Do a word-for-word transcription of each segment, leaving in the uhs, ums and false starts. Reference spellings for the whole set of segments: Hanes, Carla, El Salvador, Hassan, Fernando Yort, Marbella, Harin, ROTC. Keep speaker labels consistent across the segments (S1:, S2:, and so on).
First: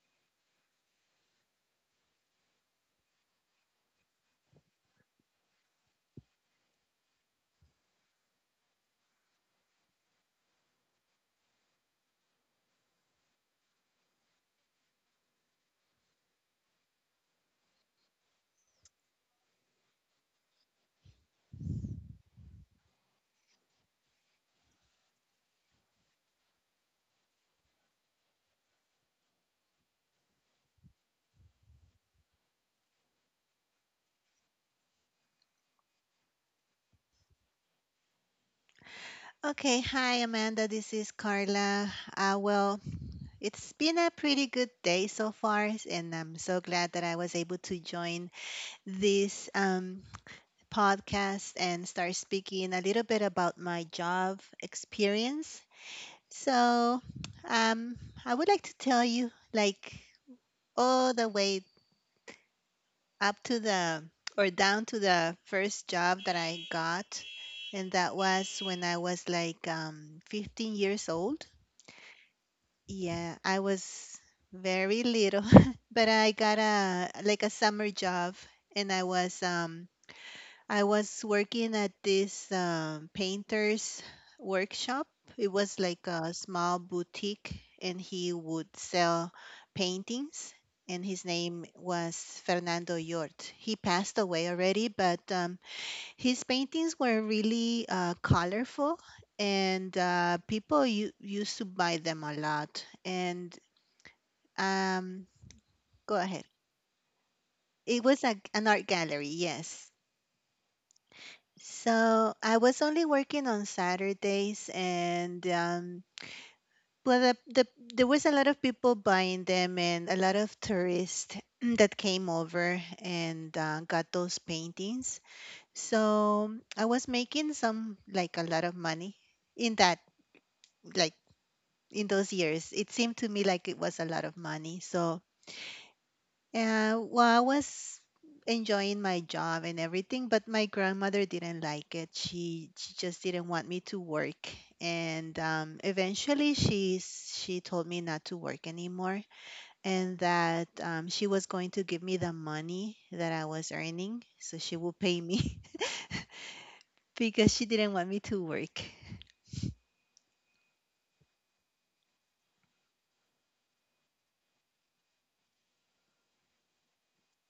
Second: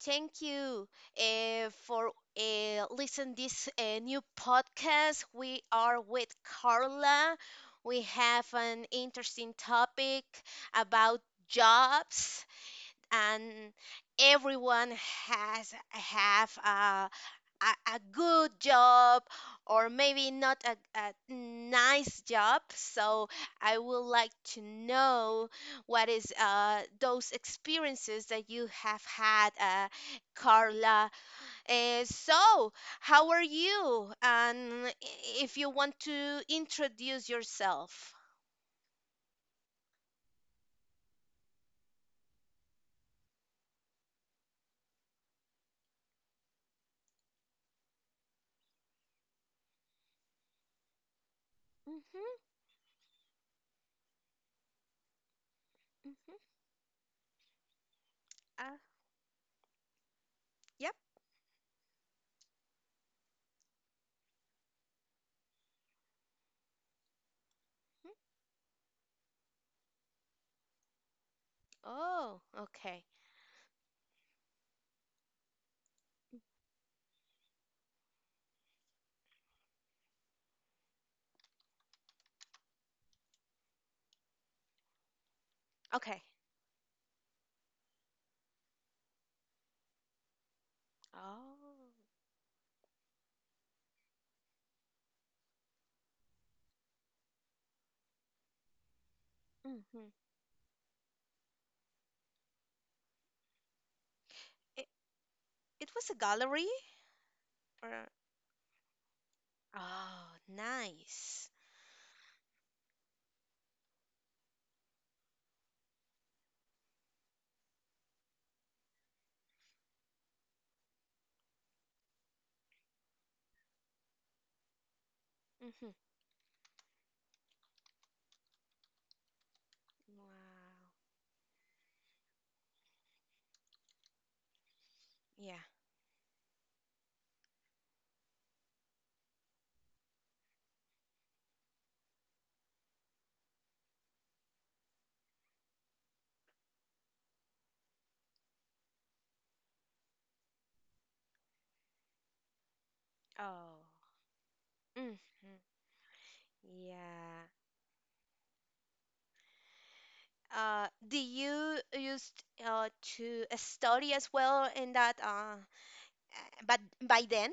S1: thank you uh, for uh, listen this uh, new podcast. We are with Carla. We have an interesting topic about jobs, and everyone has have a a, a good job or maybe not a, a nice job. So I would like to know what is uh, those experiences that you have had, uh, Carla. Uh, so how are you? And if you want to introduce yourself.
S2: Okay, hi Amanda, this is Carla. Uh, well, it's been a pretty good day so far, and I'm so glad that I was able to join this um, podcast and start
S1: Mm-hmm,
S2: speaking a little bit about my job experience.
S1: mm-hmm.
S2: So, um, I would like to
S1: Uh,
S2: tell you, like,
S1: yep.
S2: all the way up to the or down to the first job that I got, and
S1: Mhm.
S2: that was when I was like um, fifteen years old.
S1: Oh, okay.
S2: Yeah, I was very little, but I got a like a summer job and I was um I was working at this um painter's workshop. It was like
S1: Okay.
S2: a small boutique and he would sell paintings and his
S1: Oh.
S2: name was Fernando Yort. He passed away already, but um his paintings were really uh colorful and
S1: Mm-hmm.
S2: uh people u- used to buy them a lot. And
S1: It,
S2: um,
S1: it was a
S2: go ahead.
S1: gallery? Or...
S2: It was a, an art gallery, yes.
S1: Oh, nice.
S2: So I was only working on Saturdays, and um, well, the, the, there was a lot of people buying them, and a lot of tourists that came over and uh, got those paintings.
S1: Hmm.
S2: So I was making some like a lot of money in that,
S1: Wow.
S2: like in those years. It seemed to me like it was a lot of money. So
S1: Yeah.
S2: yeah, well, I was enjoying my job and everything, but my grandmother didn't like it. She she just didn't want me to work. And um, eventually she s- she told me not to work anymore, and that um, she was going to give me the money that I
S1: Oh.
S2: was earning, so she will
S1: Hmm.
S2: pay me
S1: Yeah.
S2: because she didn't want me to work.
S1: Uh, do you used uh to study as well in that uh, uh, but by then?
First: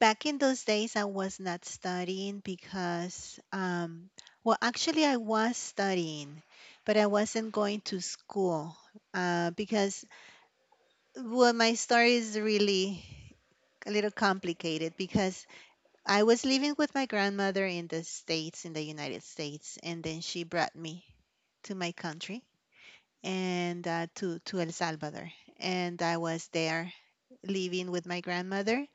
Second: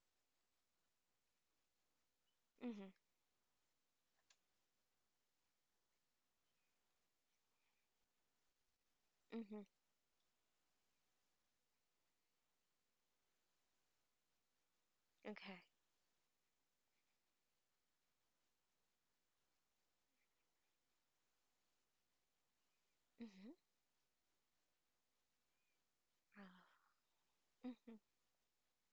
S2: Back in those days, I was not studying
S1: Hmm.
S2: because, um, well, actually, I was studying, but I wasn't going to school uh,
S1: Hmm.
S2: because, well, my story is really a little complicated because
S1: Okay.
S2: I was living with my grandmother in the States, in the United States, and then she brought me to my country
S1: Hmm.
S2: and uh, to, to El Salvador. And I
S1: Oh.
S2: was there living
S1: Hmm.
S2: with my grandmother,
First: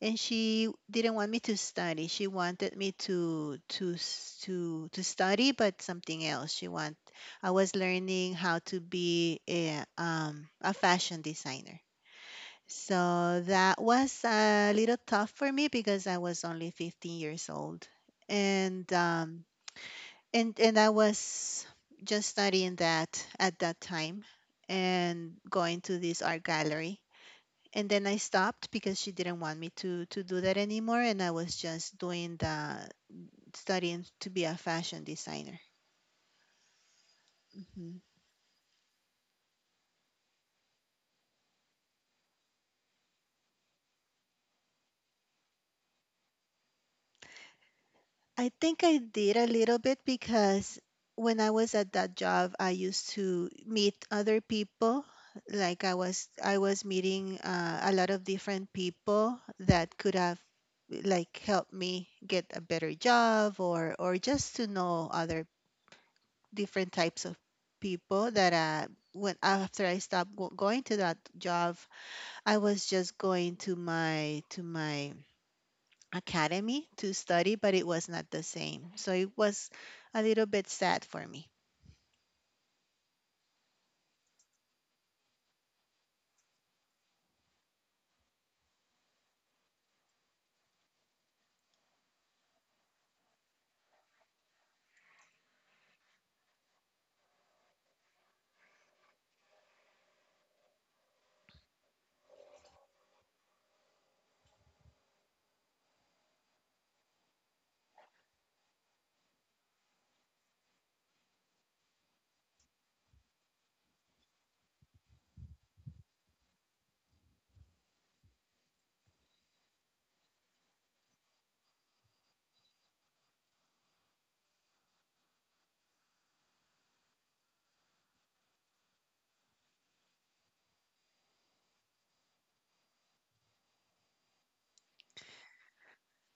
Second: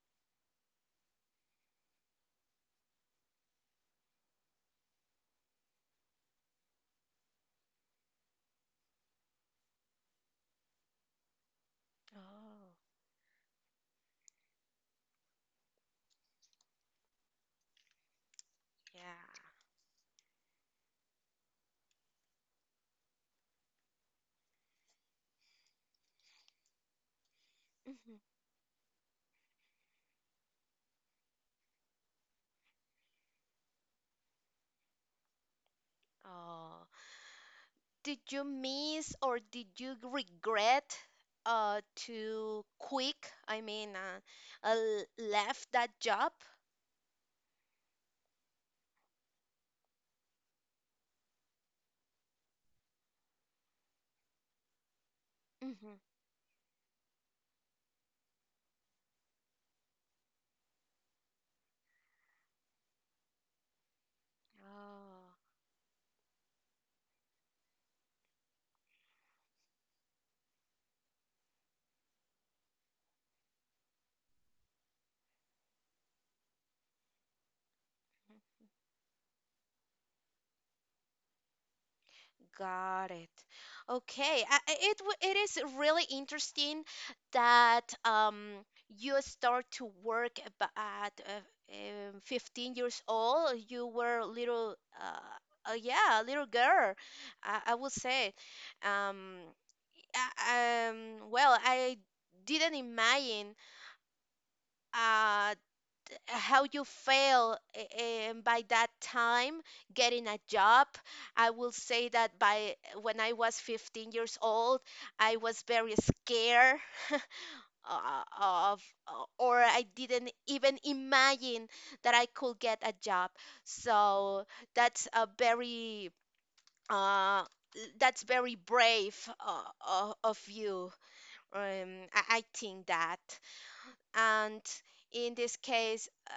S2: and she didn't want me to study. She wanted me to to s- to to study but something else. She want I was learning how to be a um a fashion designer.
S1: Oh.
S2: So that was a little tough for me because I was only fifteen years old. And
S1: Yeah.
S2: um and and I was just studying that at that time and going to this art gallery, and then I
S1: Hmm.
S2: stopped because she didn't want me to to do that anymore, and I was just doing the studying to be a fashion designer.
S1: Oh.
S2: Hmm.
S1: Did you miss or did you regret uh to quick? I mean, uh, uh left that job?
S2: I think I did a little bit because when I was at that job, I used to meet other people. Like I was, I was meeting uh, a lot of different people that could have like helped me get a better job, or or just to know
S1: Oh,
S2: other different types of people that uh when after I stopped go- going to that job, I was just going to my to my academy to study, but it was not the same. So it was a little bit sad for me.
S1: got it. Okay, I- I- it w- it is really interesting that um you start to work ab- at uh, um, fifteen years old. You were a little uh, uh yeah, a little girl, I, I would say. Um, I- um, well, I didn't imagine uh how you fail and by that time getting a job. I will say that by when I was fifteen years old I was very scared uh, of uh, or I didn't even imagine that I could get a job. So that's a very uh, that's very brave uh, o- of you. Um, I, I think that. And in this case, uh,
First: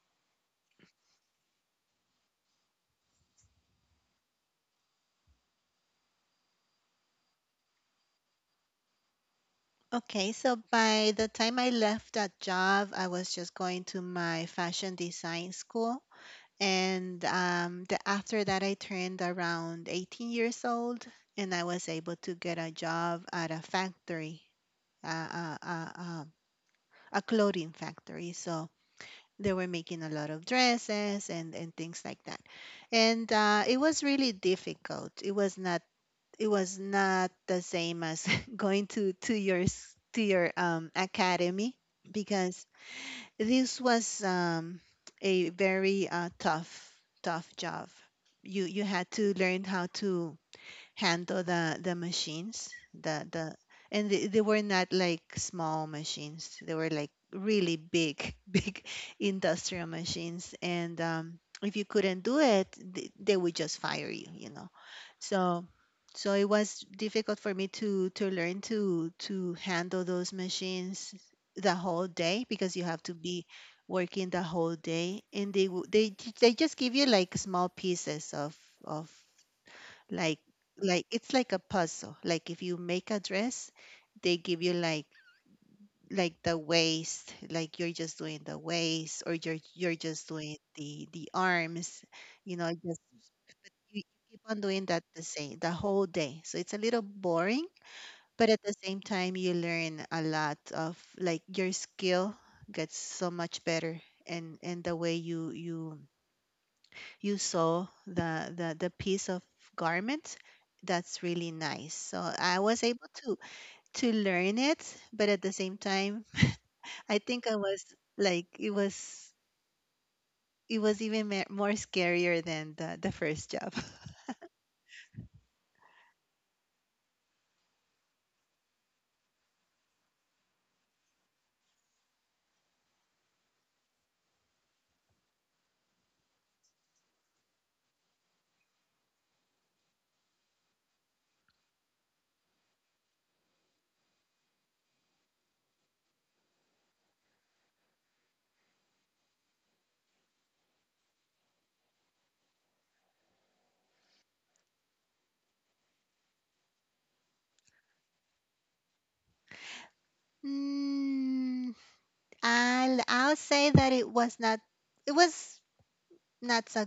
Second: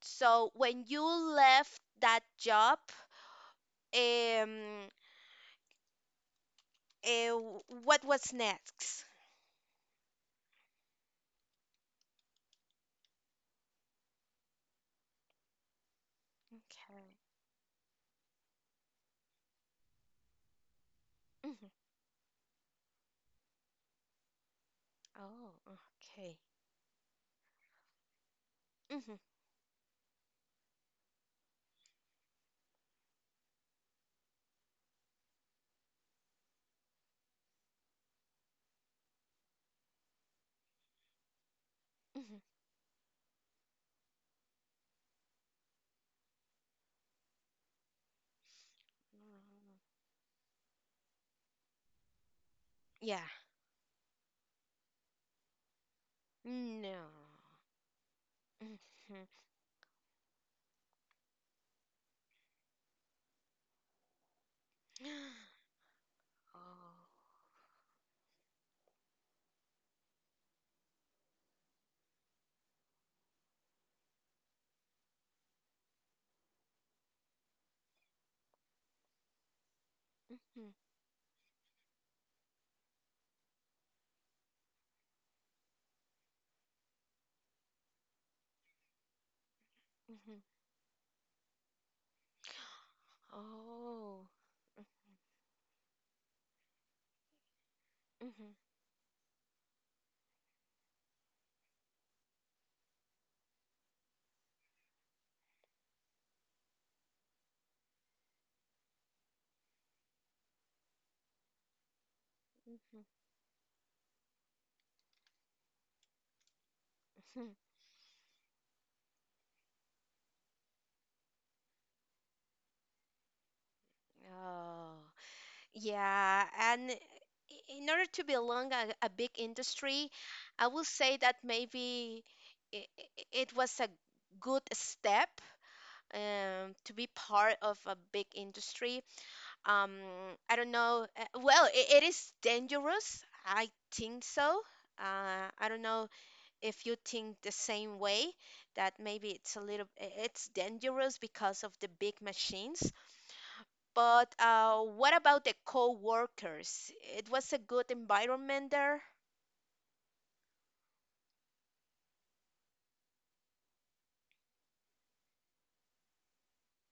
S1: so when you left that job, um, uh, what was next?
S2: Okay, so by the time I left that job, I was just going to my fashion design school.
S1: Okay.
S2: And um, the, after that, I turned around eighteen years old and I
S1: Mhm.
S2: was able to get a job at a factory, uh,
S1: Oh,
S2: uh, uh, uh,
S1: okay.
S2: a clothing factory. So
S1: Mhm,
S2: they were making a lot of dresses and, and things like that. And uh, it was really difficult. It was not it was not the same as going to to your s- to your um, academy,
S1: mhm.
S2: because this was um, a very uh, tough tough job. You you had to learn
S1: Mm.
S2: how to handle the the machines, the
S1: Yeah.
S2: the and they, they were not like small machines, they were like
S1: No.
S2: really big big
S1: Mhm.
S2: industrial machines. And um, if you couldn't do it, th- they would just fire you, you know. So so it was
S1: Oh.
S2: difficult for me to to learn to to handle those machines the whole day, because you have to be working the whole day, and they w- they j- they just give you like small pieces of of like
S1: Mhm,
S2: like it's like a puzzle, like if you make a dress, they give you like like the waist, like you're just doing the waist, or you're you're just
S1: mhm.
S2: doing the the arms, you know. Just you
S1: Oh.
S2: keep on doing that the same the whole day, so it's a little boring,
S1: Mhm,
S2: but at the same time you learn a lot of like your skill gets so much better. and and the way you you you saw the the the piece of garment, that's really nice. So I was
S1: mhm,
S2: able to to learn it, but at the same time, I think
S1: mhm.
S2: I was like it was it was even ma- more scarier than the, the first job.
S1: Oh. Yeah, and i- in order to belong a, a big industry, I will say that maybe it, it was a good step, um, to be part of a big industry. Um, I don't know. uh, Well, it, it is dangerous. I think so. Uh, I don't know if you think the same way that maybe it's a little, i- it's dangerous because of the big machines. But uh, what about the co-workers? It was a good environment there.
S2: Mm, I'll, I'll say that it was not it was not so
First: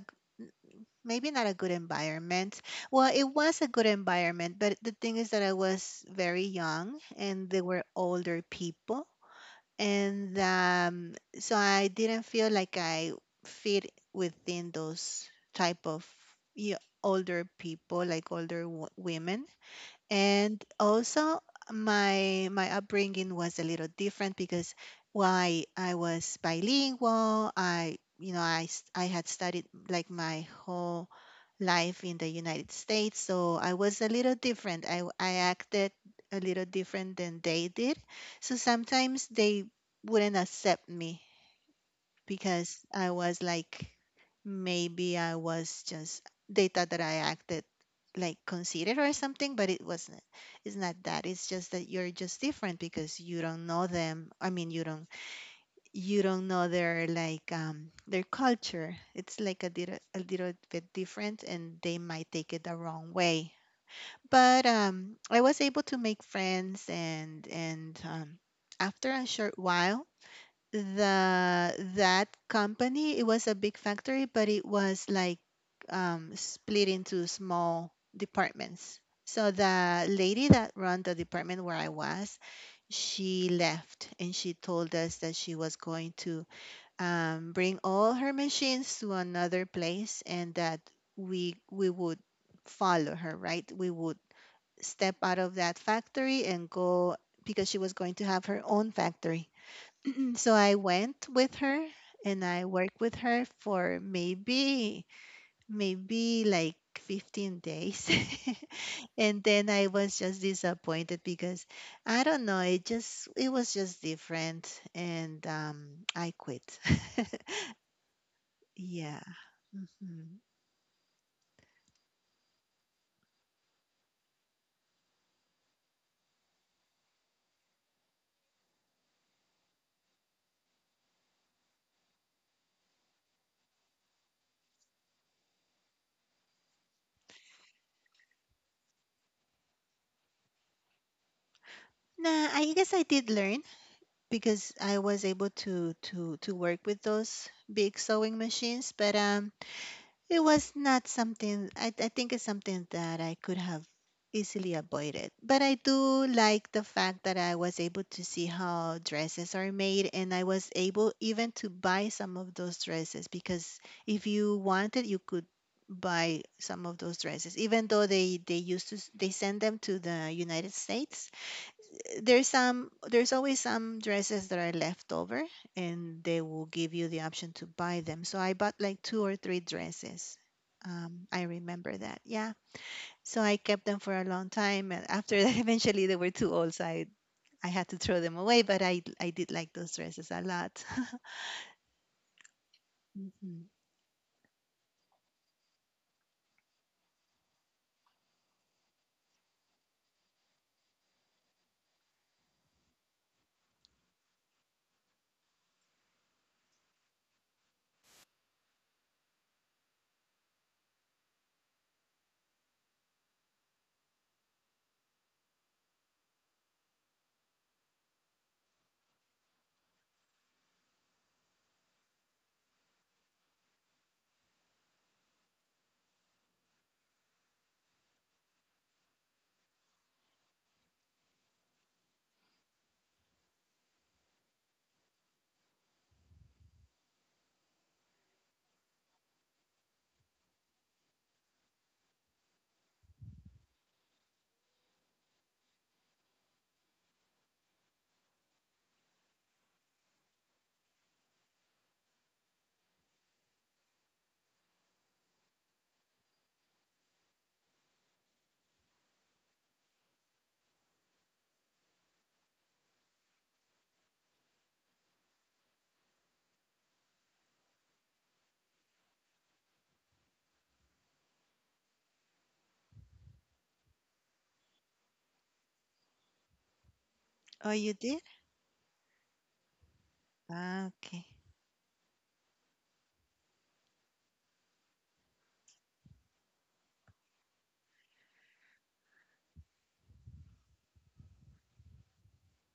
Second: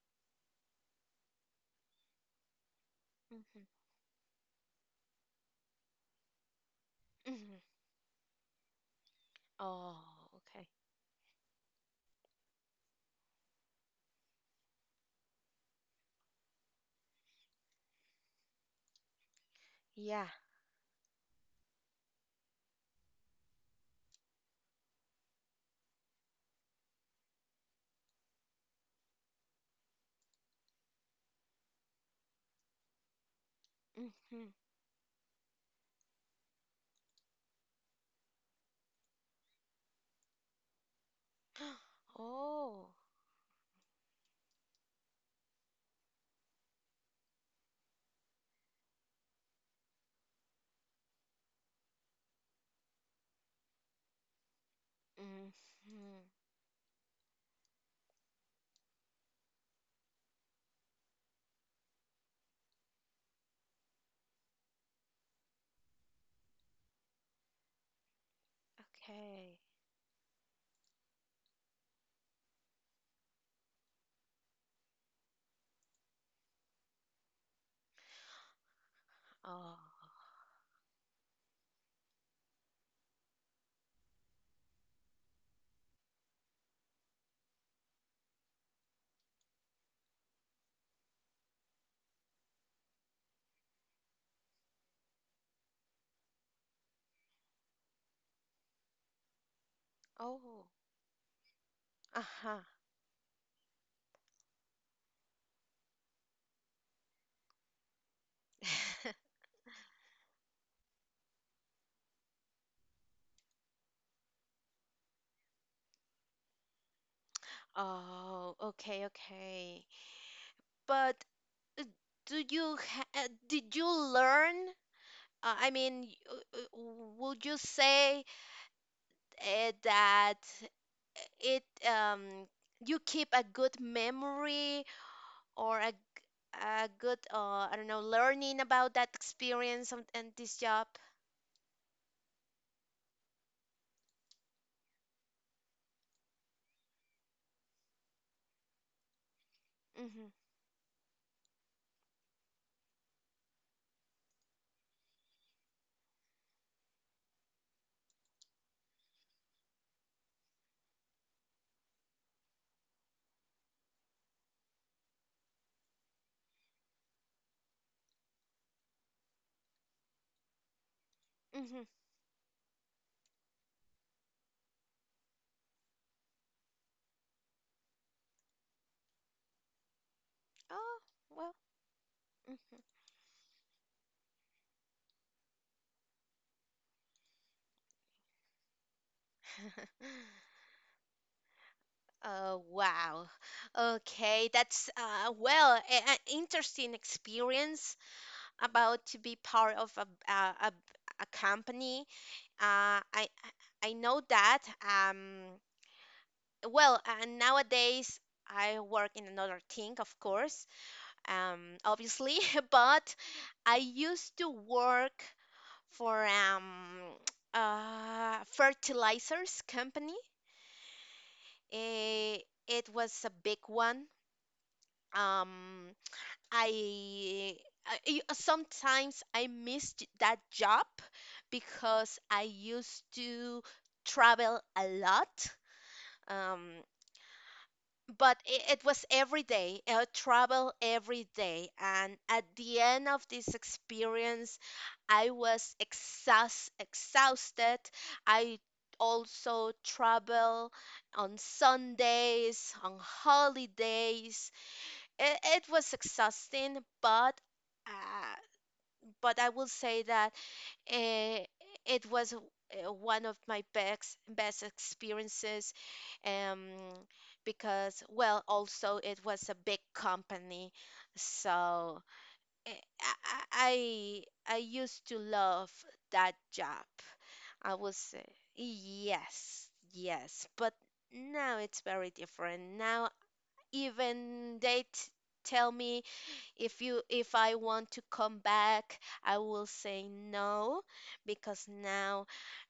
S2: maybe not a good environment. Well, it was a
S1: Mhm.
S2: good environment, but the thing is that I was very young and they
S1: Mhm.
S2: were older people.
S1: Oh,
S2: And
S1: okay.
S2: um, so I didn't feel like I fit within those type of you older people, like older w- women.
S1: Yeah.
S2: And also my my upbringing was a little different, because why I was bilingual, I, you know, I s- I had studied like my whole life in the United States, so I was a little
S1: Mhm.
S2: different. I w- I acted a little different than they did, so sometimes they wouldn't accept me because
S1: Oh.
S2: I was like, maybe I was just they thought that I acted like conceited or something, but it wasn't. It's not that. It's just that you're just different because you don't know them. I mean, you don't
S1: Mhm.
S2: you don't know their like um their culture. It's like a little a little bit different, and they might take it the wrong way. But um, I was able to make friends, and and um, after a short
S1: Okay.
S2: while, the that company, it was a big factory, but it was like um, split into small departments. So
S1: Oh.
S2: the lady that run the department where I was, she left, and she told us that she was going to um, bring all her machines to another place, and that we we would follow her, right, we would step out of that factory and go, because she was going to have her own factory. So
S1: Oh.
S2: I went with her and I
S1: Uh-huh.
S2: worked with her for maybe, maybe like fifteen days. And then I was just disappointed because I don't know, it just, it was just different. And um, I quit.
S1: Oh, okay,
S2: Yeah.
S1: okay.
S2: Hmm.
S1: But do you ha uh, did you learn? Uh, I mean, y- uh, uh, would you say, eh, that it um you keep a good memory or a a good uh I don't know learning about that experience and, and this job.
S2: Nah, I guess I did learn, because I was able to to to work with those big sewing machines. But um
S1: Mhm.
S2: it was not something I, I think it's something that I could have easily avoided. But I do like the fact that I was able to see how dresses are made, and I was able even to buy some of those dresses, because if you wanted you could buy some of those dresses, even though they they used to s- they send them to the United States.
S1: Mhm.
S2: There's some there's always some dresses that are left over, and they will give you the option to buy them, so I bought like two or three dresses.
S1: Oh,
S2: Um, I
S1: well.
S2: remember that, yeah.
S1: Mhm.
S2: So I kept them for a long time, and after that eventually they were too old, so i, I had to throw them away. But i i did like those dresses a lot.
S1: Oh, wow.
S2: Mhm.
S1: Okay, that's uh well, an interesting experience about to be part of a a, a, a company. Uh I I I know that um well, uh, nowadays I work in another thing, of course, um, obviously, but I used to work for um, uh, fertilizers company. Eh, it was a big one. Um, I, I y- sometimes I missed that job because I used to travel a lot. Um, but it, it was every day uh, travel every day, and at the end of this experience I was exhaust, exhausted. I also travel on Sundays, on holidays. It, it was exhausting, but uh, but I will say that, Eh, it was uh, one of my best best experiences, um, because, well, also it was a big company, so eh, I, I I used to love that job.
S2: Oh,
S1: I
S2: you
S1: was
S2: did.
S1: say yes, yes, but
S2: Ah, okay.
S1: now it's very different now. Even they t- tell me if you if I want to come back, I will say no, because now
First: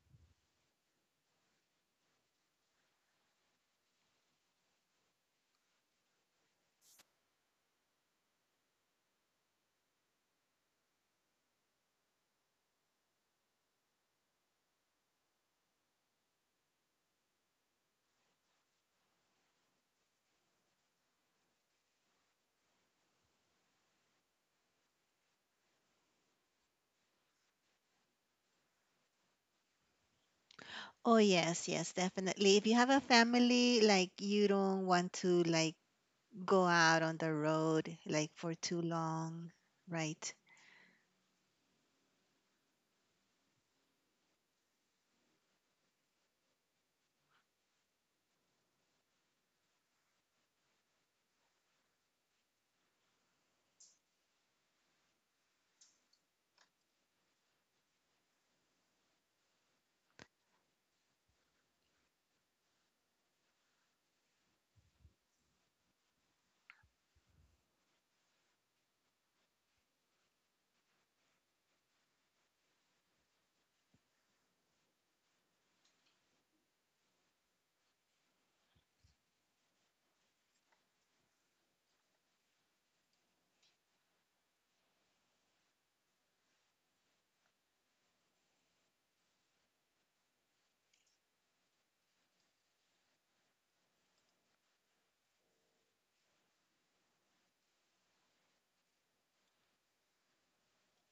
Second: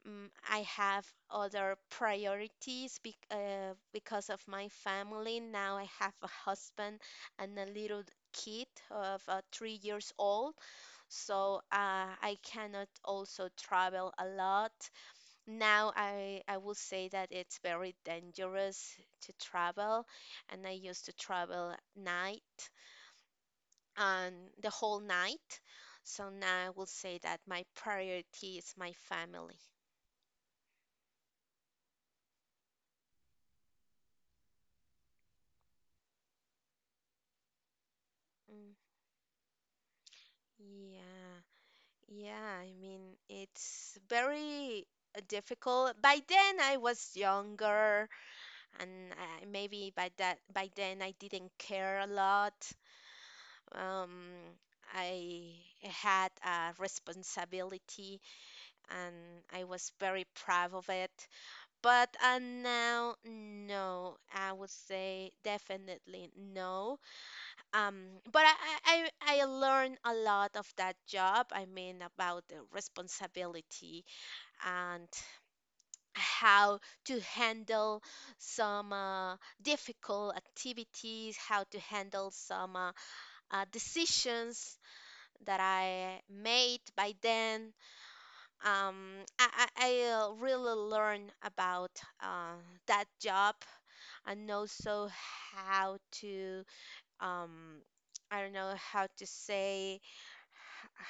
S1: mm I have other priorities bec uh, because of my family. Now I have a husband and a little kid of uh, three years old, so uh, I cannot also travel a lot. Now I I will say that it's very dangerous to travel, and I used to travel at night and the whole night. So now I will say that my priority is my family.
S2: Oh yes, yes, definitely. If you have a family, like you don't want to like go out on the road like for
S1: Mm,
S2: too long, right?
S1: yeah, yeah, I mean, it's very uh, difficult. By then I was younger, and I, maybe by that by then I didn't care a lot. Um, I had a responsibility, and I was very proud of it. But uh, now, no, I would say definitely no. Um, but I, I, I I learned a lot of that job. I mean, about the responsibility and how to handle some uh, difficult activities, how to handle some uh, uh, decisions that I made by then. Um, I, I, I uh, really learned about uh, that job, and also how to um I don't know how to say h-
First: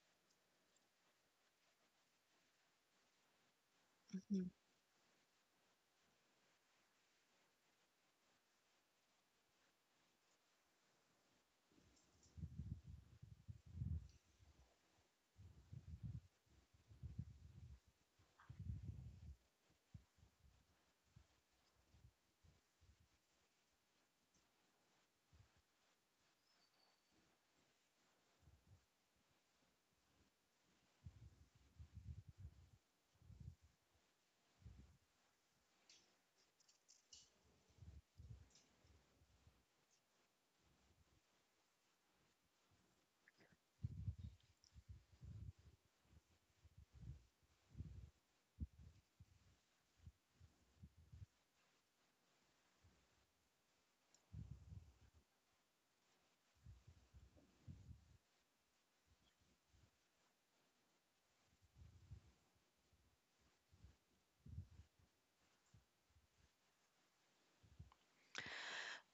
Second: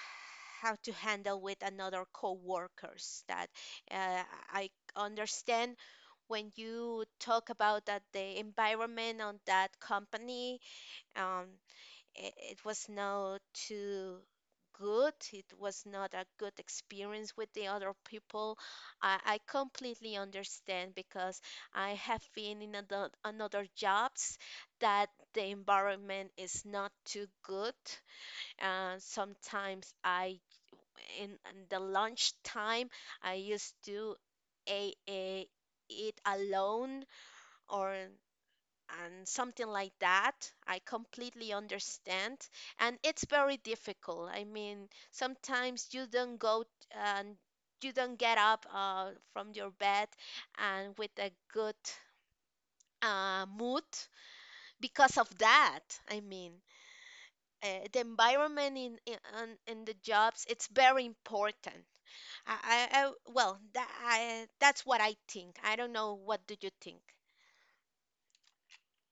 S1: how to handle with another co-workers that uh,
S2: Mhm.
S1: I understand when you talk about that the environment on that company, um, it, it was not too good. It was not a good experience with the other people. I, I completely understand because I have been in another, another jobs that the environment is not too good. And sometimes I in, in the lunch time I used to a, a, eat alone or and something like that. I completely understand. And it's very difficult. I mean, sometimes you don't go and you don't get up uh, from your bed and with a good uh, mood because of that. I mean, uh, the environment in, in on- in the jobs it's very important. I, I, I well, that, I, that's what I think. I don't know what do you think.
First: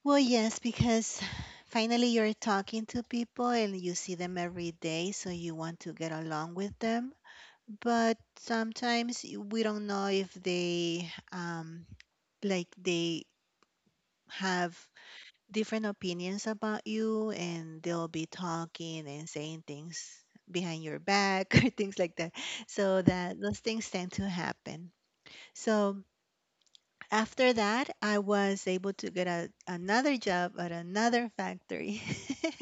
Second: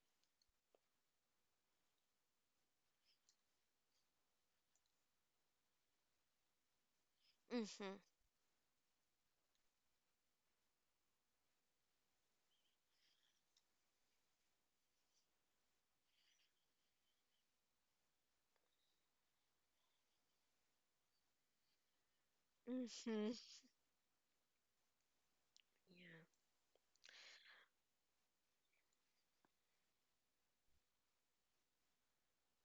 S2: Well, yes, because finally you're talking to people and you see them every day, so you want to get along with them.
S1: Mhm.
S2: But sometimes y- we don't know if they, um, like, they have different opinions about you, and they'll be talking and saying things behind your back, or things like that. So
S1: Mhm.
S2: that those things tend to happen. So
S1: Yeah.
S2: after that, I was able to get a, another job at another factory.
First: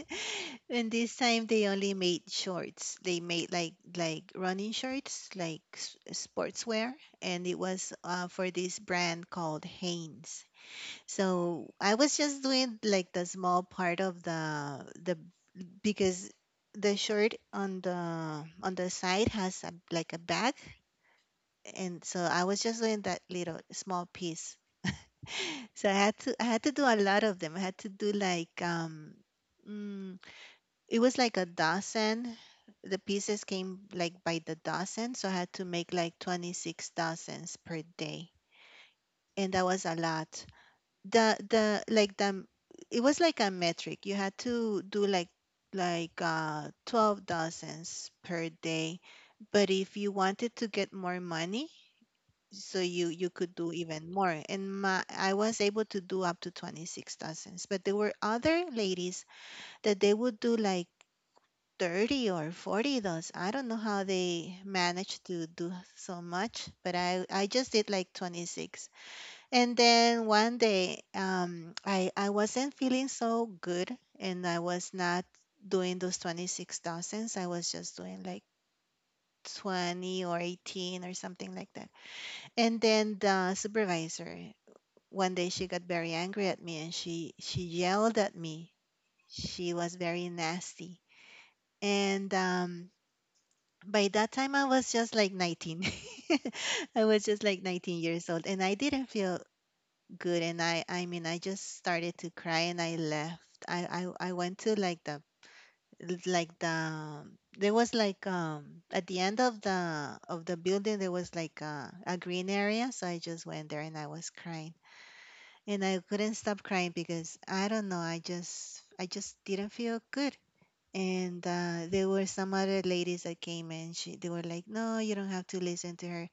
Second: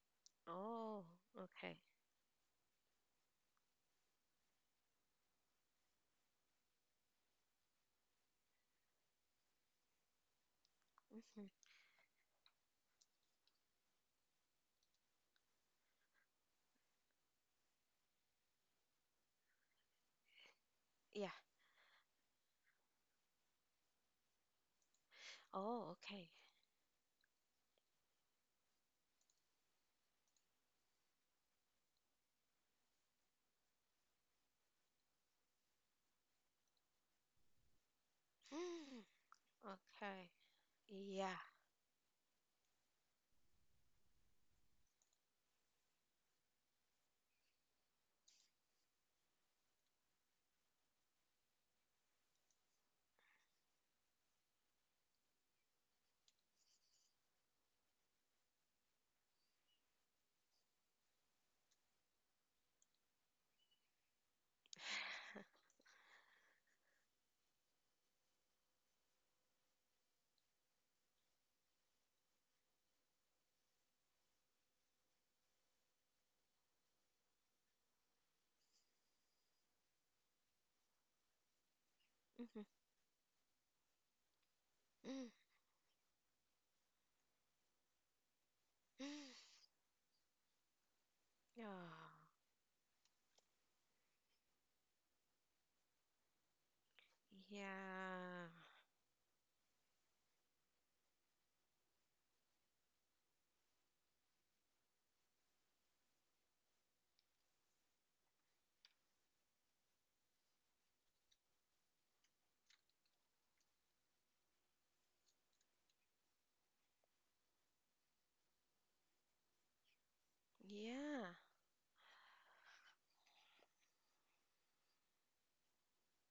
S2: And
S1: Oh,
S2: this time they
S1: okay.
S2: only made shorts. They made like like running shorts, like s- sportswear. And it was uh, for this brand called Hanes.
S1: Hmm.
S2: So I was just doing like the small part of the the because the shirt on the on the side has a, like a bag.
S1: Yeah.
S2: And so I was just doing that little small piece, so
S1: Oh,
S2: I had
S1: okay.
S2: to I had to do a lot of them. I had to do like um mm, it was like a dozen. The pieces came like by the dozen, so I had to make like twenty-six dozens per day.
S1: Mm,
S2: And that was a
S1: okay.
S2: lot. The
S1: Yeah.
S2: the like the it was like a metric. You had to do like like uh twelve dozens per day. But if you wanted to get more money, so you you could do even more and my I was able to do up to twenty-six dozens, but there were other ladies that they would do like thirty or forty dozen. I don't know how they managed to do so much, but i i just did like twenty-six. And then one day, um i i wasn't feeling so good, and I was not doing those twenty-six dozens. I was just doing like twenty or eighteen or something like that. And
S1: Hmm.
S2: then the supervisor, one
S1: Mm.
S2: day she got very angry at me, and she she yelled at me.
S1: Mm.
S2: She was very nasty.
S1: Oh,
S2: And um by that time I was just like nineteen. I was just like nineteen years old
S1: yeah.
S2: and I didn't feel good. And I I mean I just started to cry and I left. i i, I went to like the like the there was like um at the end of the of the building there was like a, a green area, so I just went there and I was crying, and I couldn't stop crying because I don't know, I just I just didn't feel good.
S1: Yeah.
S2: And uh, there were some other ladies that came, and she they were like, no, you don't have to listen to her.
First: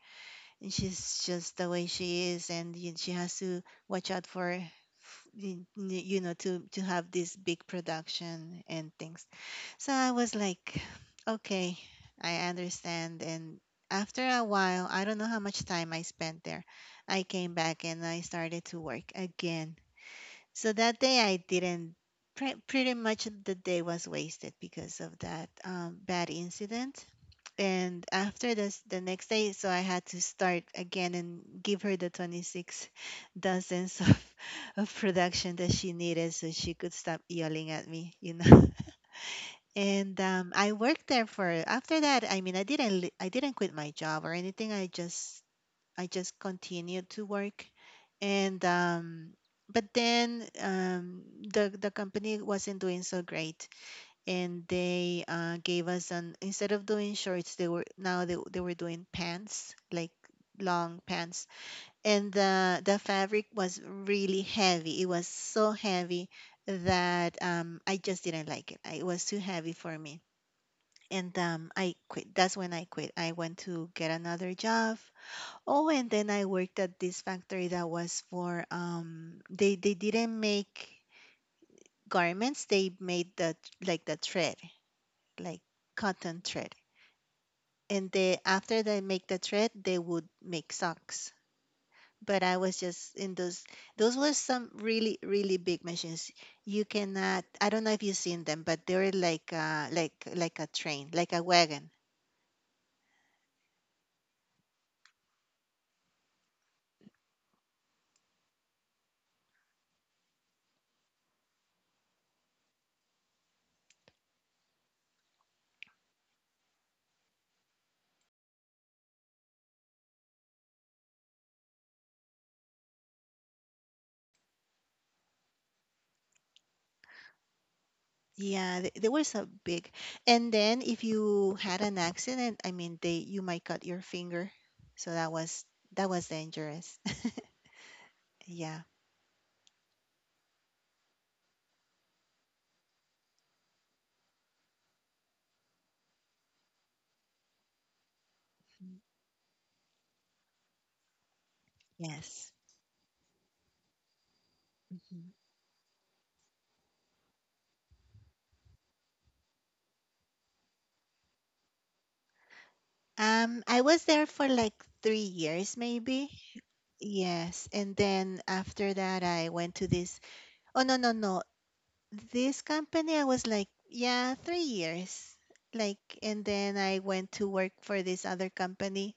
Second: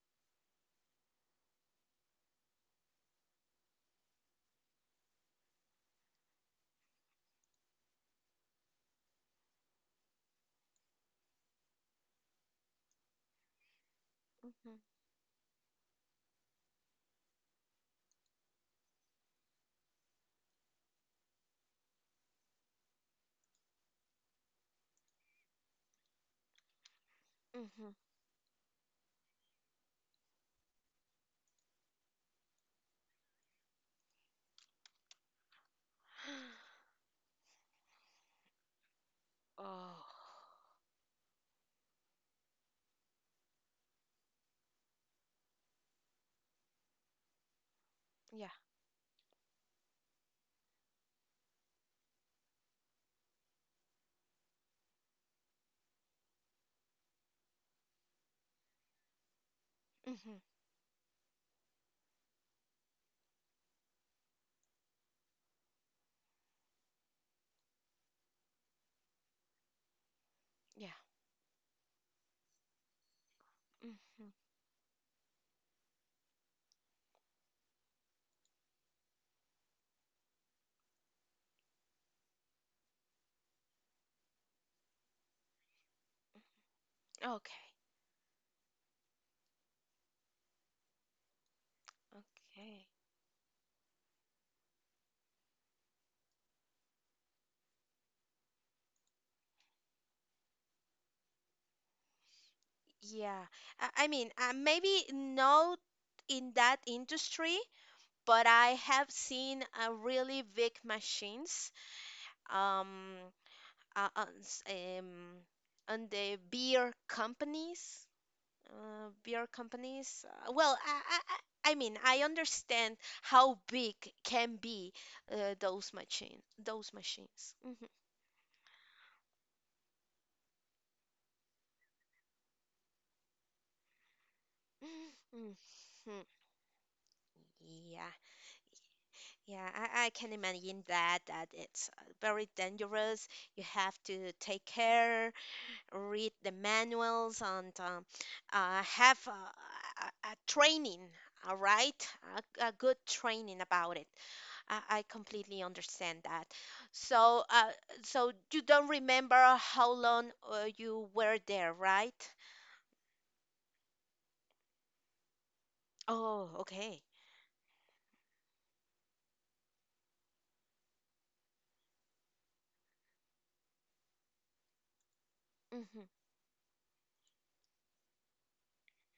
S2: And she's just the way she is, and y- she has to watch out for, f- y- n- you know, to to have this big production and things. So I was like, okay, I understand. And after a
S1: Hmm. Hmm.
S2: while, I don't know how much time I spent there, I came back and I started to work again. So that day I didn't. Pre- pretty much the day was wasted because of that um, bad incident. And after this, the next day, so I had to start again and give her the twenty-six dozens of, of production that she needed so she could stop yelling at me, you know.
S1: Oh,
S2: and um, I worked there for after that. I mean, I didn't li- I didn't quit my job or anything. I just I just continued to work,
S1: yeah.
S2: and um, but then um, the the company wasn't doing so great, and they uh, gave us an instead of doing shorts, they were now they they were doing pants like
S1: Hmm.
S2: long pants, and the the fabric was really heavy. It was so heavy that um, I just didn't like it. I- It was too heavy for me.
S1: Yeah.
S2: And um, I quit. That's when I quit. I went to get
S1: Hmm.
S2: another job. Oh, and then I worked at this factory that was for um they they didn't make garments, they made the like the thread, like cotton thread.
S1: Okay.
S2: And they after they make the thread, they would make socks. But I was
S1: Okay.
S2: just in those those were some really really big machines. You cannot, I don't know if you've seen them, but they're like uh like like a train, like a wagon.
S1: Yeah, I, I mean, uh, maybe not in that industry, but I have seen uh, really big machines. Um, uh, on, s- um, on the beer companies, uh, beer companies. Uh, well, I, I, I I mean, I understand how big can be uh, those machine, those machines. Hmm.
S2: Yeah, th- there was a big. And then if you had an accident, I mean, they, you might cut your finger. So that was
S1: Hmm.
S2: that was dangerous.
S1: Yeah,
S2: Yeah.
S1: yeah, I, I can imagine that that it's uh, very dangerous. You have to take care, read the manuals, and um, uh, have a, a, a training, all right?
S2: Yes.
S1: A, a good training about it. I, I
S2: Mhm.
S1: completely understand that. So, uh, so you don't remember how long uh, you were there, right?
S2: Um, I was there for like three years, maybe.
S1: Oh, okay.
S2: Yes, and then after that, I went to this. Oh no, no, no! This company, I was like, yeah, three years. Like,
S1: Hmm.
S2: and then I went to work for this other company,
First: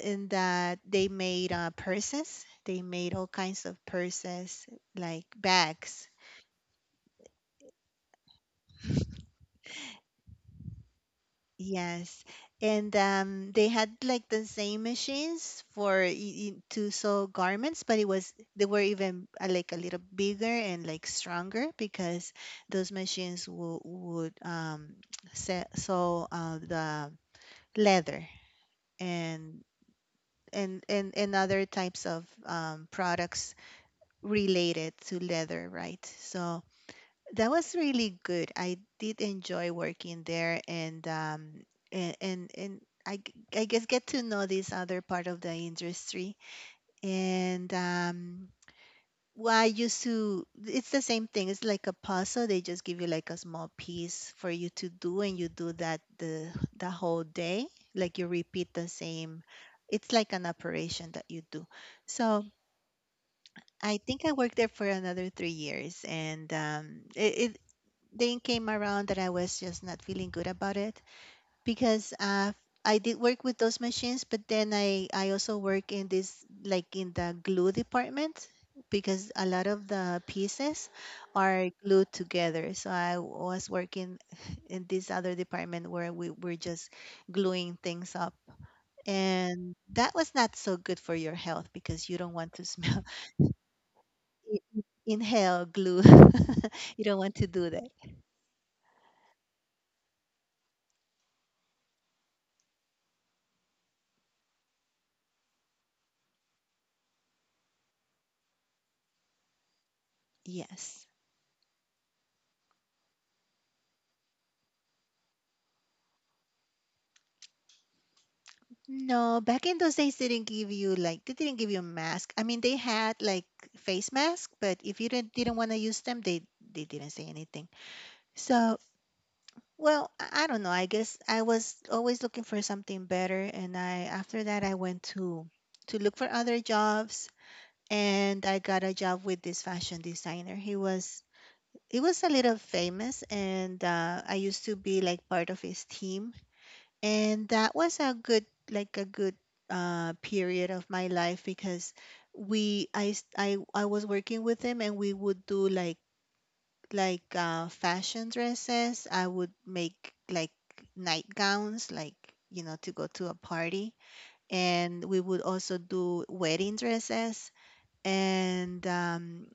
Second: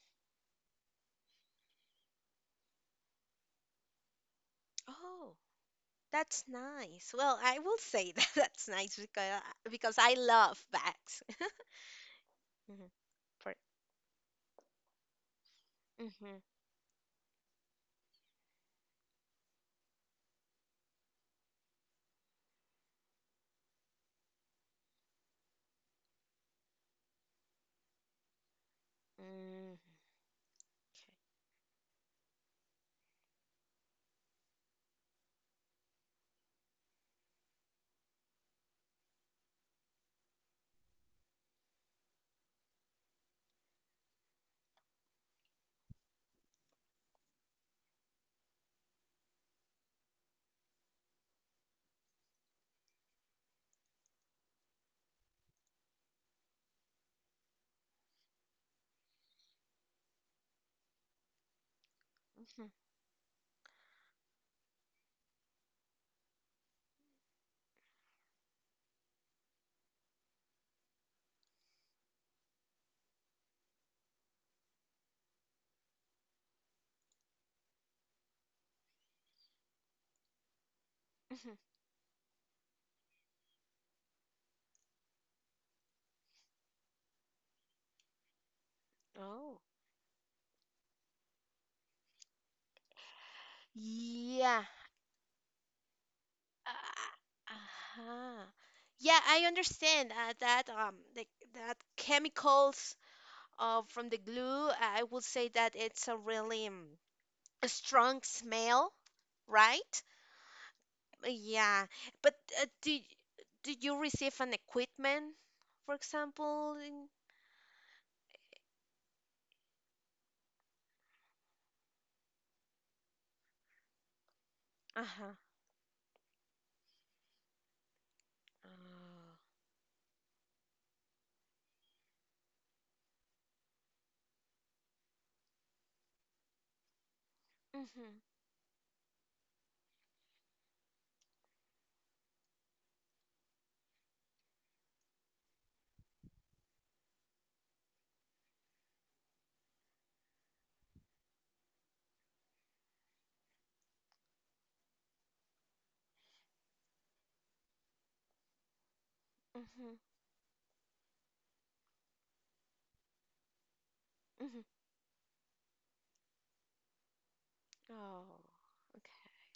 S2: in that they made uh, purses. They made all kinds of purses, like
S1: Oh,
S2: bags.
S1: that's nice. Well, I will say that that's nice because uh, because I love bags.
S2: Yes,
S1: Hmm.
S2: and um,
S1: For,
S2: they had like the same machines for y-
S1: hmm.
S2: y- to sew garments, but it was they were even uh, like a little bigger and like stronger because those machines would would um, se- sew uh, the leather and
S1: Mm.
S2: and and and other types of um, products related to leather, right? So that was really good. I did enjoy working there, and um and and, and I, g- I guess get to know this other part of the industry. And um Well, I used to, it's the same thing. It's like a puzzle. They just give you like a small piece for you to do and you do that the the whole day. Like you repeat the same, it's like an operation that you do. So
S1: Okay.
S2: I think I worked there for another three years, and um, it, then came around that I was just not feeling good about it because uh, I did work with those machines, but then I, I also work in this, like in the glue department because a lot of the pieces
S1: Hmm. Hmm.
S2: are glued together. So I was working in this other department where we were just gluing things up.
S1: Oh.
S2: And that was not so good for your health because you don't want to smell,
S1: Yeah.
S2: inhale glue.
S1: Uh,
S2: You don't want to do that.
S1: uh-huh. Yeah, I understand uh, that um the, that chemicals uh, from the glue, I would say that it's a really um, a strong smell, right?
S2: Yes.
S1: Uh, yeah. But uh, do did you receive an equipment, for example? In...
S2: No, back in those days, they didn't give you like they didn't give you a mask. I mean, they had like face mask, but if you
S1: Uh-huh.
S2: didn't didn't want to use them, they they didn't say anything. So,
S1: Oh.
S2: well, I I don't know. I guess I was always looking for something better, and I after that I went to to look for other jobs,
S1: Mm-hmm.
S2: and I got a job with this fashion designer. He was he was a little famous, and uh, I used to be like part of his team, and that was a good like a good uh period of my life because we I s- I I was working with him and we would do like like uh fashion dresses. I would
S1: Mm-hmm.
S2: make like nightgowns, like you know, to go to a party,
S1: Hmm.
S2: and we would also do wedding dresses
S1: Oh.
S2: and
S1: Okay.
S2: um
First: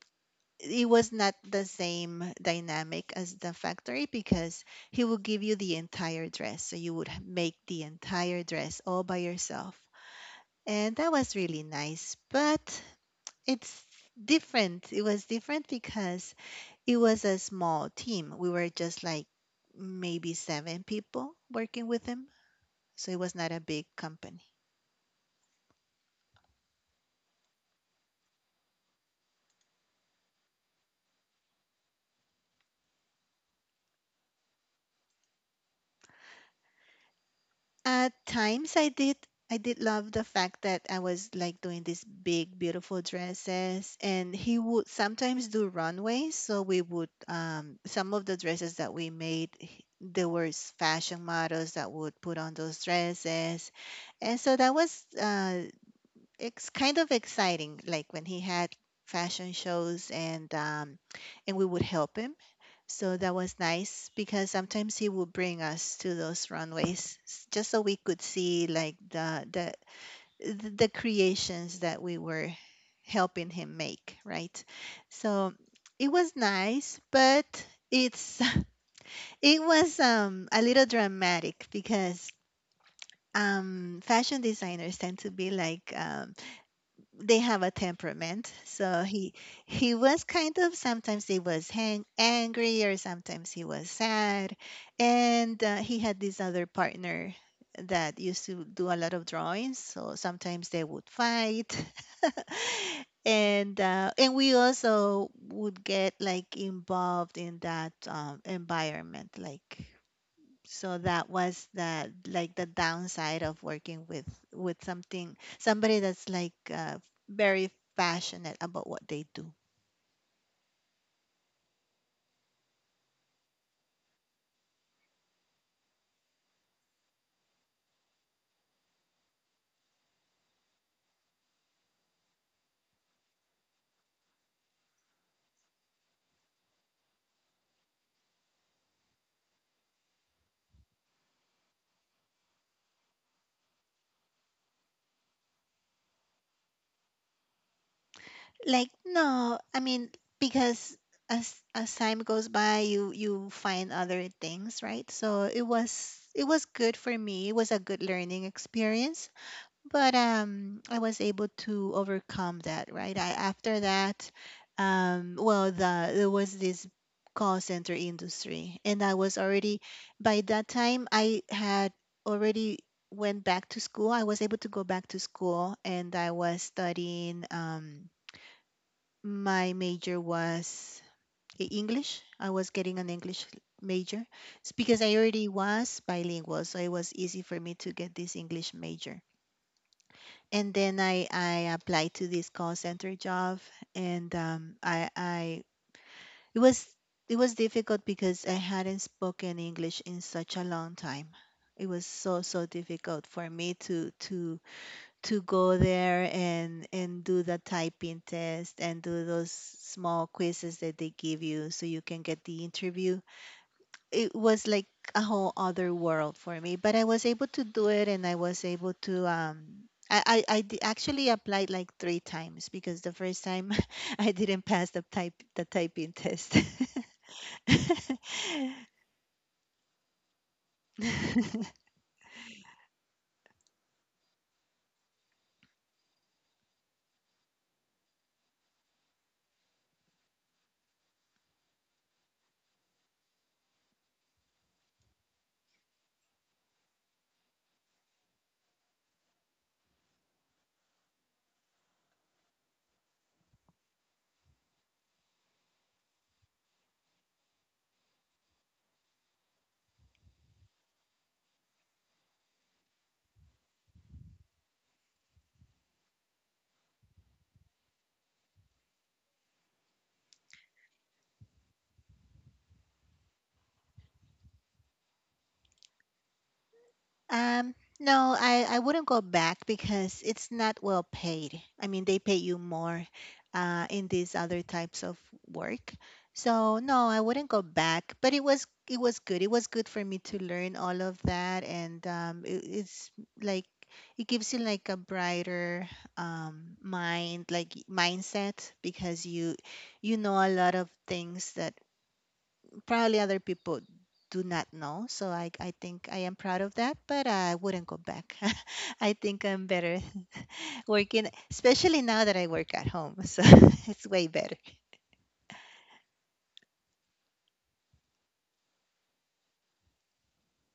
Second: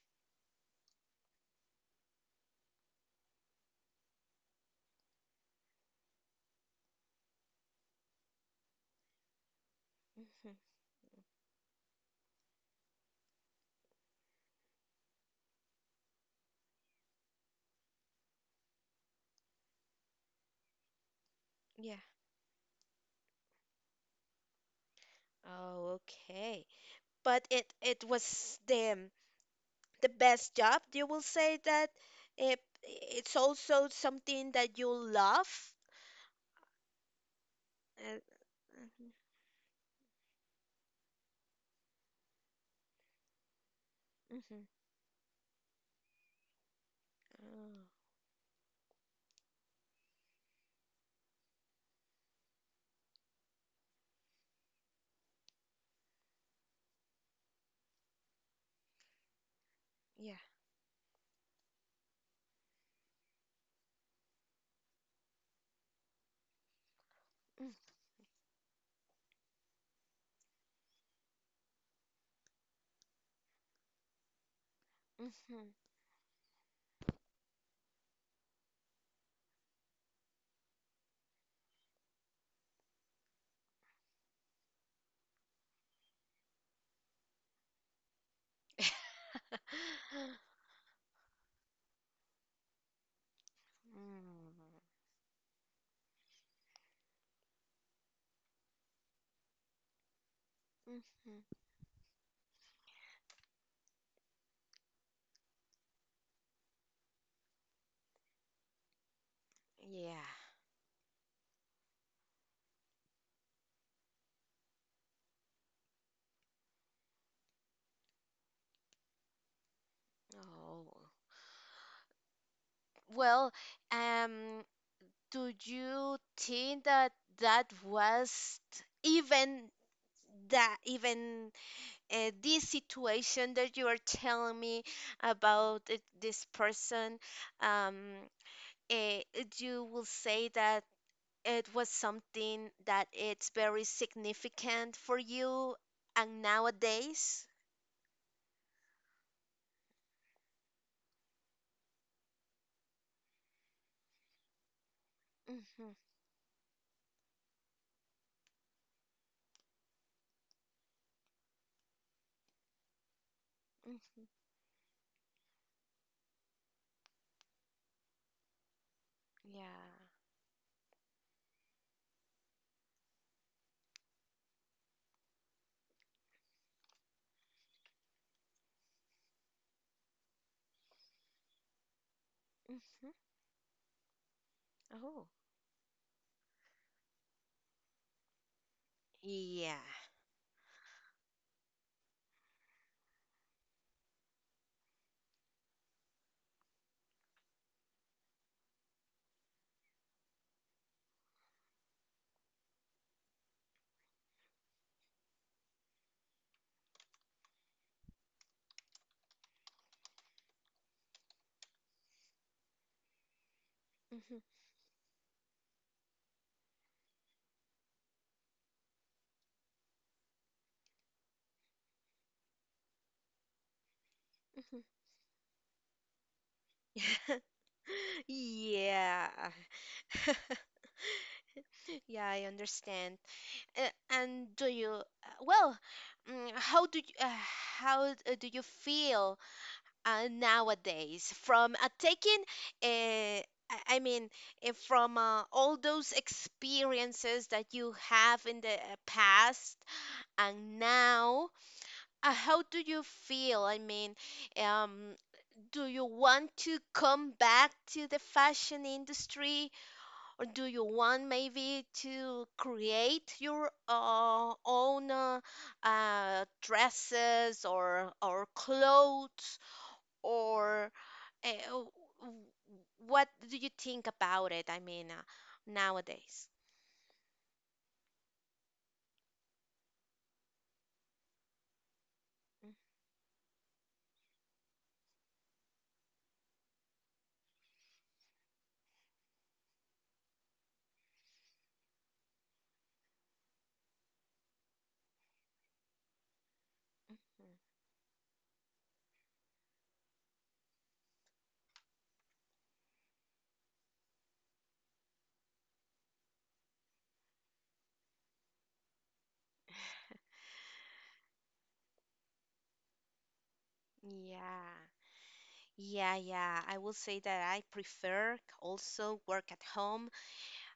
S2: it was not the same dynamic as the factory because he will give you the entire dress. So you would h- make the entire dress all by yourself.
S1: Mm-hmm.
S2: And that
S1: Mm-hmm.
S2: was really nice. But it's different. It was different because it was a small team. We were just like maybe seven people working
S1: Yeah.
S2: with him. So it was not a big company.
S1: Oh, okay. But it it was the the best job. You will say that it, it's also something that you love.
S2: At
S1: Uh,
S2: times I
S1: mhm,
S2: did, I did love the fact that I was like doing these big beautiful dresses, and he
S1: mhm.
S2: would sometimes do runways, so we would um
S1: Oh,
S2: some of the dresses that we made h- there were s- fashion models that would put on those dresses. And so that was uh it's kind of exciting, like when he had fashion shows,
S1: yeah.
S2: and um and we would help him. So that was nice, because sometimes he would bring us to those runways, s-
S1: Mm-hmm.
S2: just so we could see like the the the the creations that we were helping him make, right? So it was nice, but it's it was um a little dramatic because um fashion designers tend to be like um they have a temperament. So he he was
S1: Mm-hmm.
S2: kind of sometimes he was hang, angry, or sometimes he was sad, and uh, he had this other partner that used to do a lot of drawings. So sometimes they would fight, and uh, and we also would get like involved in that um, environment, like,
S1: Yeah.
S2: so that was the like the downside of working with with something somebody that's like uh, very passionate about what they do.
S1: Oh. Well, um, do you think that that was even That even uh, this situation that you are telling me about th- this person, um, uh, you will say that it was something that it's very significant for you and nowadays.
S2: Like, no, I mean, because as as time goes by, you you find other things, right? So it
S1: Mm-hmm,
S2: was it was good for me, it was a good learning experience. But um, I was able to overcome that, right? I, after that,
S1: mm-hmm,
S2: um, well, the, there was this call center industry, and I was
S1: yeah.
S2: already by that time I had already went back to school. I was able to go back to school, and I was studying. Um, my major was E- English. I was getting
S1: Mm-hmm.
S2: an English major. It's because I
S1: Oh,
S2: already was bilingual, so it was easy for me to get this English major.
S1: yeah.
S2: And then I I applied to this call center job, and um, I I it was it was difficult because I hadn't spoken English in such a long time. It was so so difficult for me to to to go there and and do the typing test and do those small quizzes that they give you so you can get the interview. It
S1: Mm-hmm,
S2: was like a whole other world for me, but I was able to do it and I was able to um I, I, I d- actually applied like three times because the first time I didn't
S1: mm-hmm.
S2: pass the type the typing test.
S1: Yeah. Yeah, I understand. Uh, and do you uh, well, mm, how do you, uh, how uh, do you feel uh, nowadays from uh, taking uh, I I mean uh, from uh, all those experiences that you have in the uh, past and now uh, how do you feel? I mean, um, do you want to come back to the fashion industry, or do you want maybe to create your uh, own uh, uh, dresses or or clothes, or uh, w- w- what do you think about it? I mean, uh, nowadays.
S2: Um, no, I, I wouldn't go back because it's not well paid. I mean, they pay you more uh, in these other types of work. So no, I wouldn't go back. But it was it was good. It was good for me to learn all of that, and um, it, it's like it gives you like a brighter um, mind, like mindset, because you you know a lot of things that probably other people do not know. So I, I think I am proud of that, but I wouldn't go back. I think I'm better working, especially now that I work at home. So it's way
S1: Mm.
S2: better.
S1: Yeah. Yeah, yeah. I will say that I prefer also work at home,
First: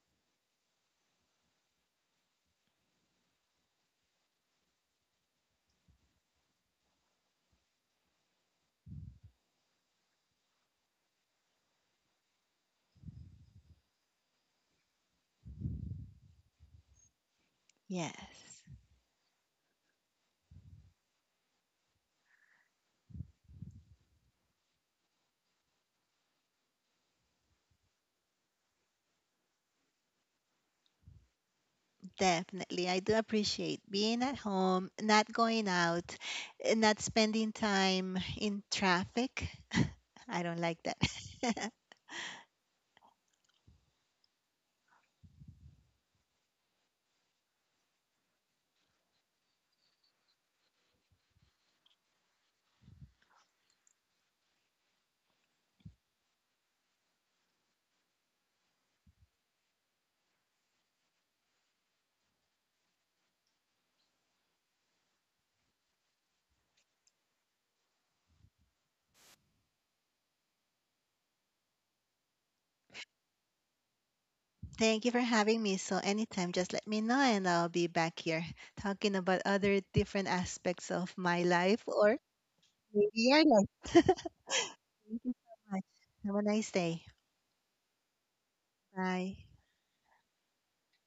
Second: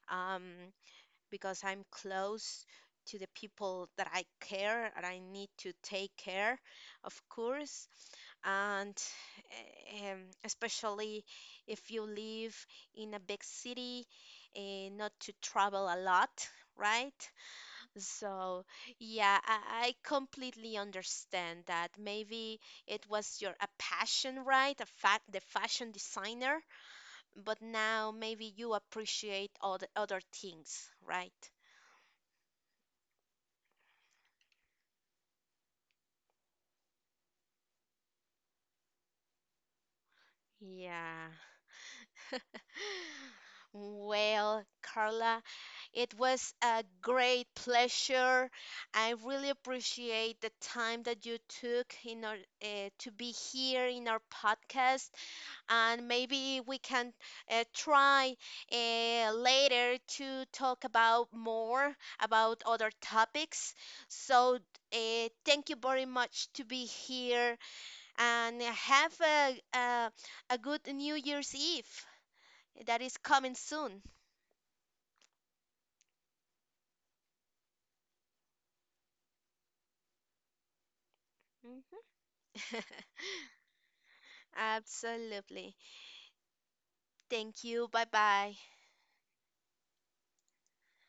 S1: um, because I'm close to the people that I care and I need to take care, of course. And um, especially if you live in a big city, eh, not to travel a lot, right?
S2: Yes,
S1: So, yeah, I, I completely understand that. Maybe it was your a passion, right? A fa the fashion designer, but now maybe you appreciate all the other things, right?
S2: definitely. I do appreciate being at home, not going out, eh, not spending time in traffic. I don't like
S1: Yeah.
S2: that.
S1: Well, Carla, it was a great pleasure. I really appreciate the time that you took in our, uh, to be here in our podcast, and maybe we can uh, try uh, later to talk about more about other topics. So, uh, thank you very much to be here, and have a a, a good New Year's Eve that is coming soon.
S2: Thank you for having me. So, anytime, just let me know, and I'll be back here talking about other different aspects of my life,
S1: Mhm.
S2: or maybe your life. Thank you so
S1: Absolutely.
S2: much. Have a nice day.
S1: Thank you. Bye bye.
S2: Bye.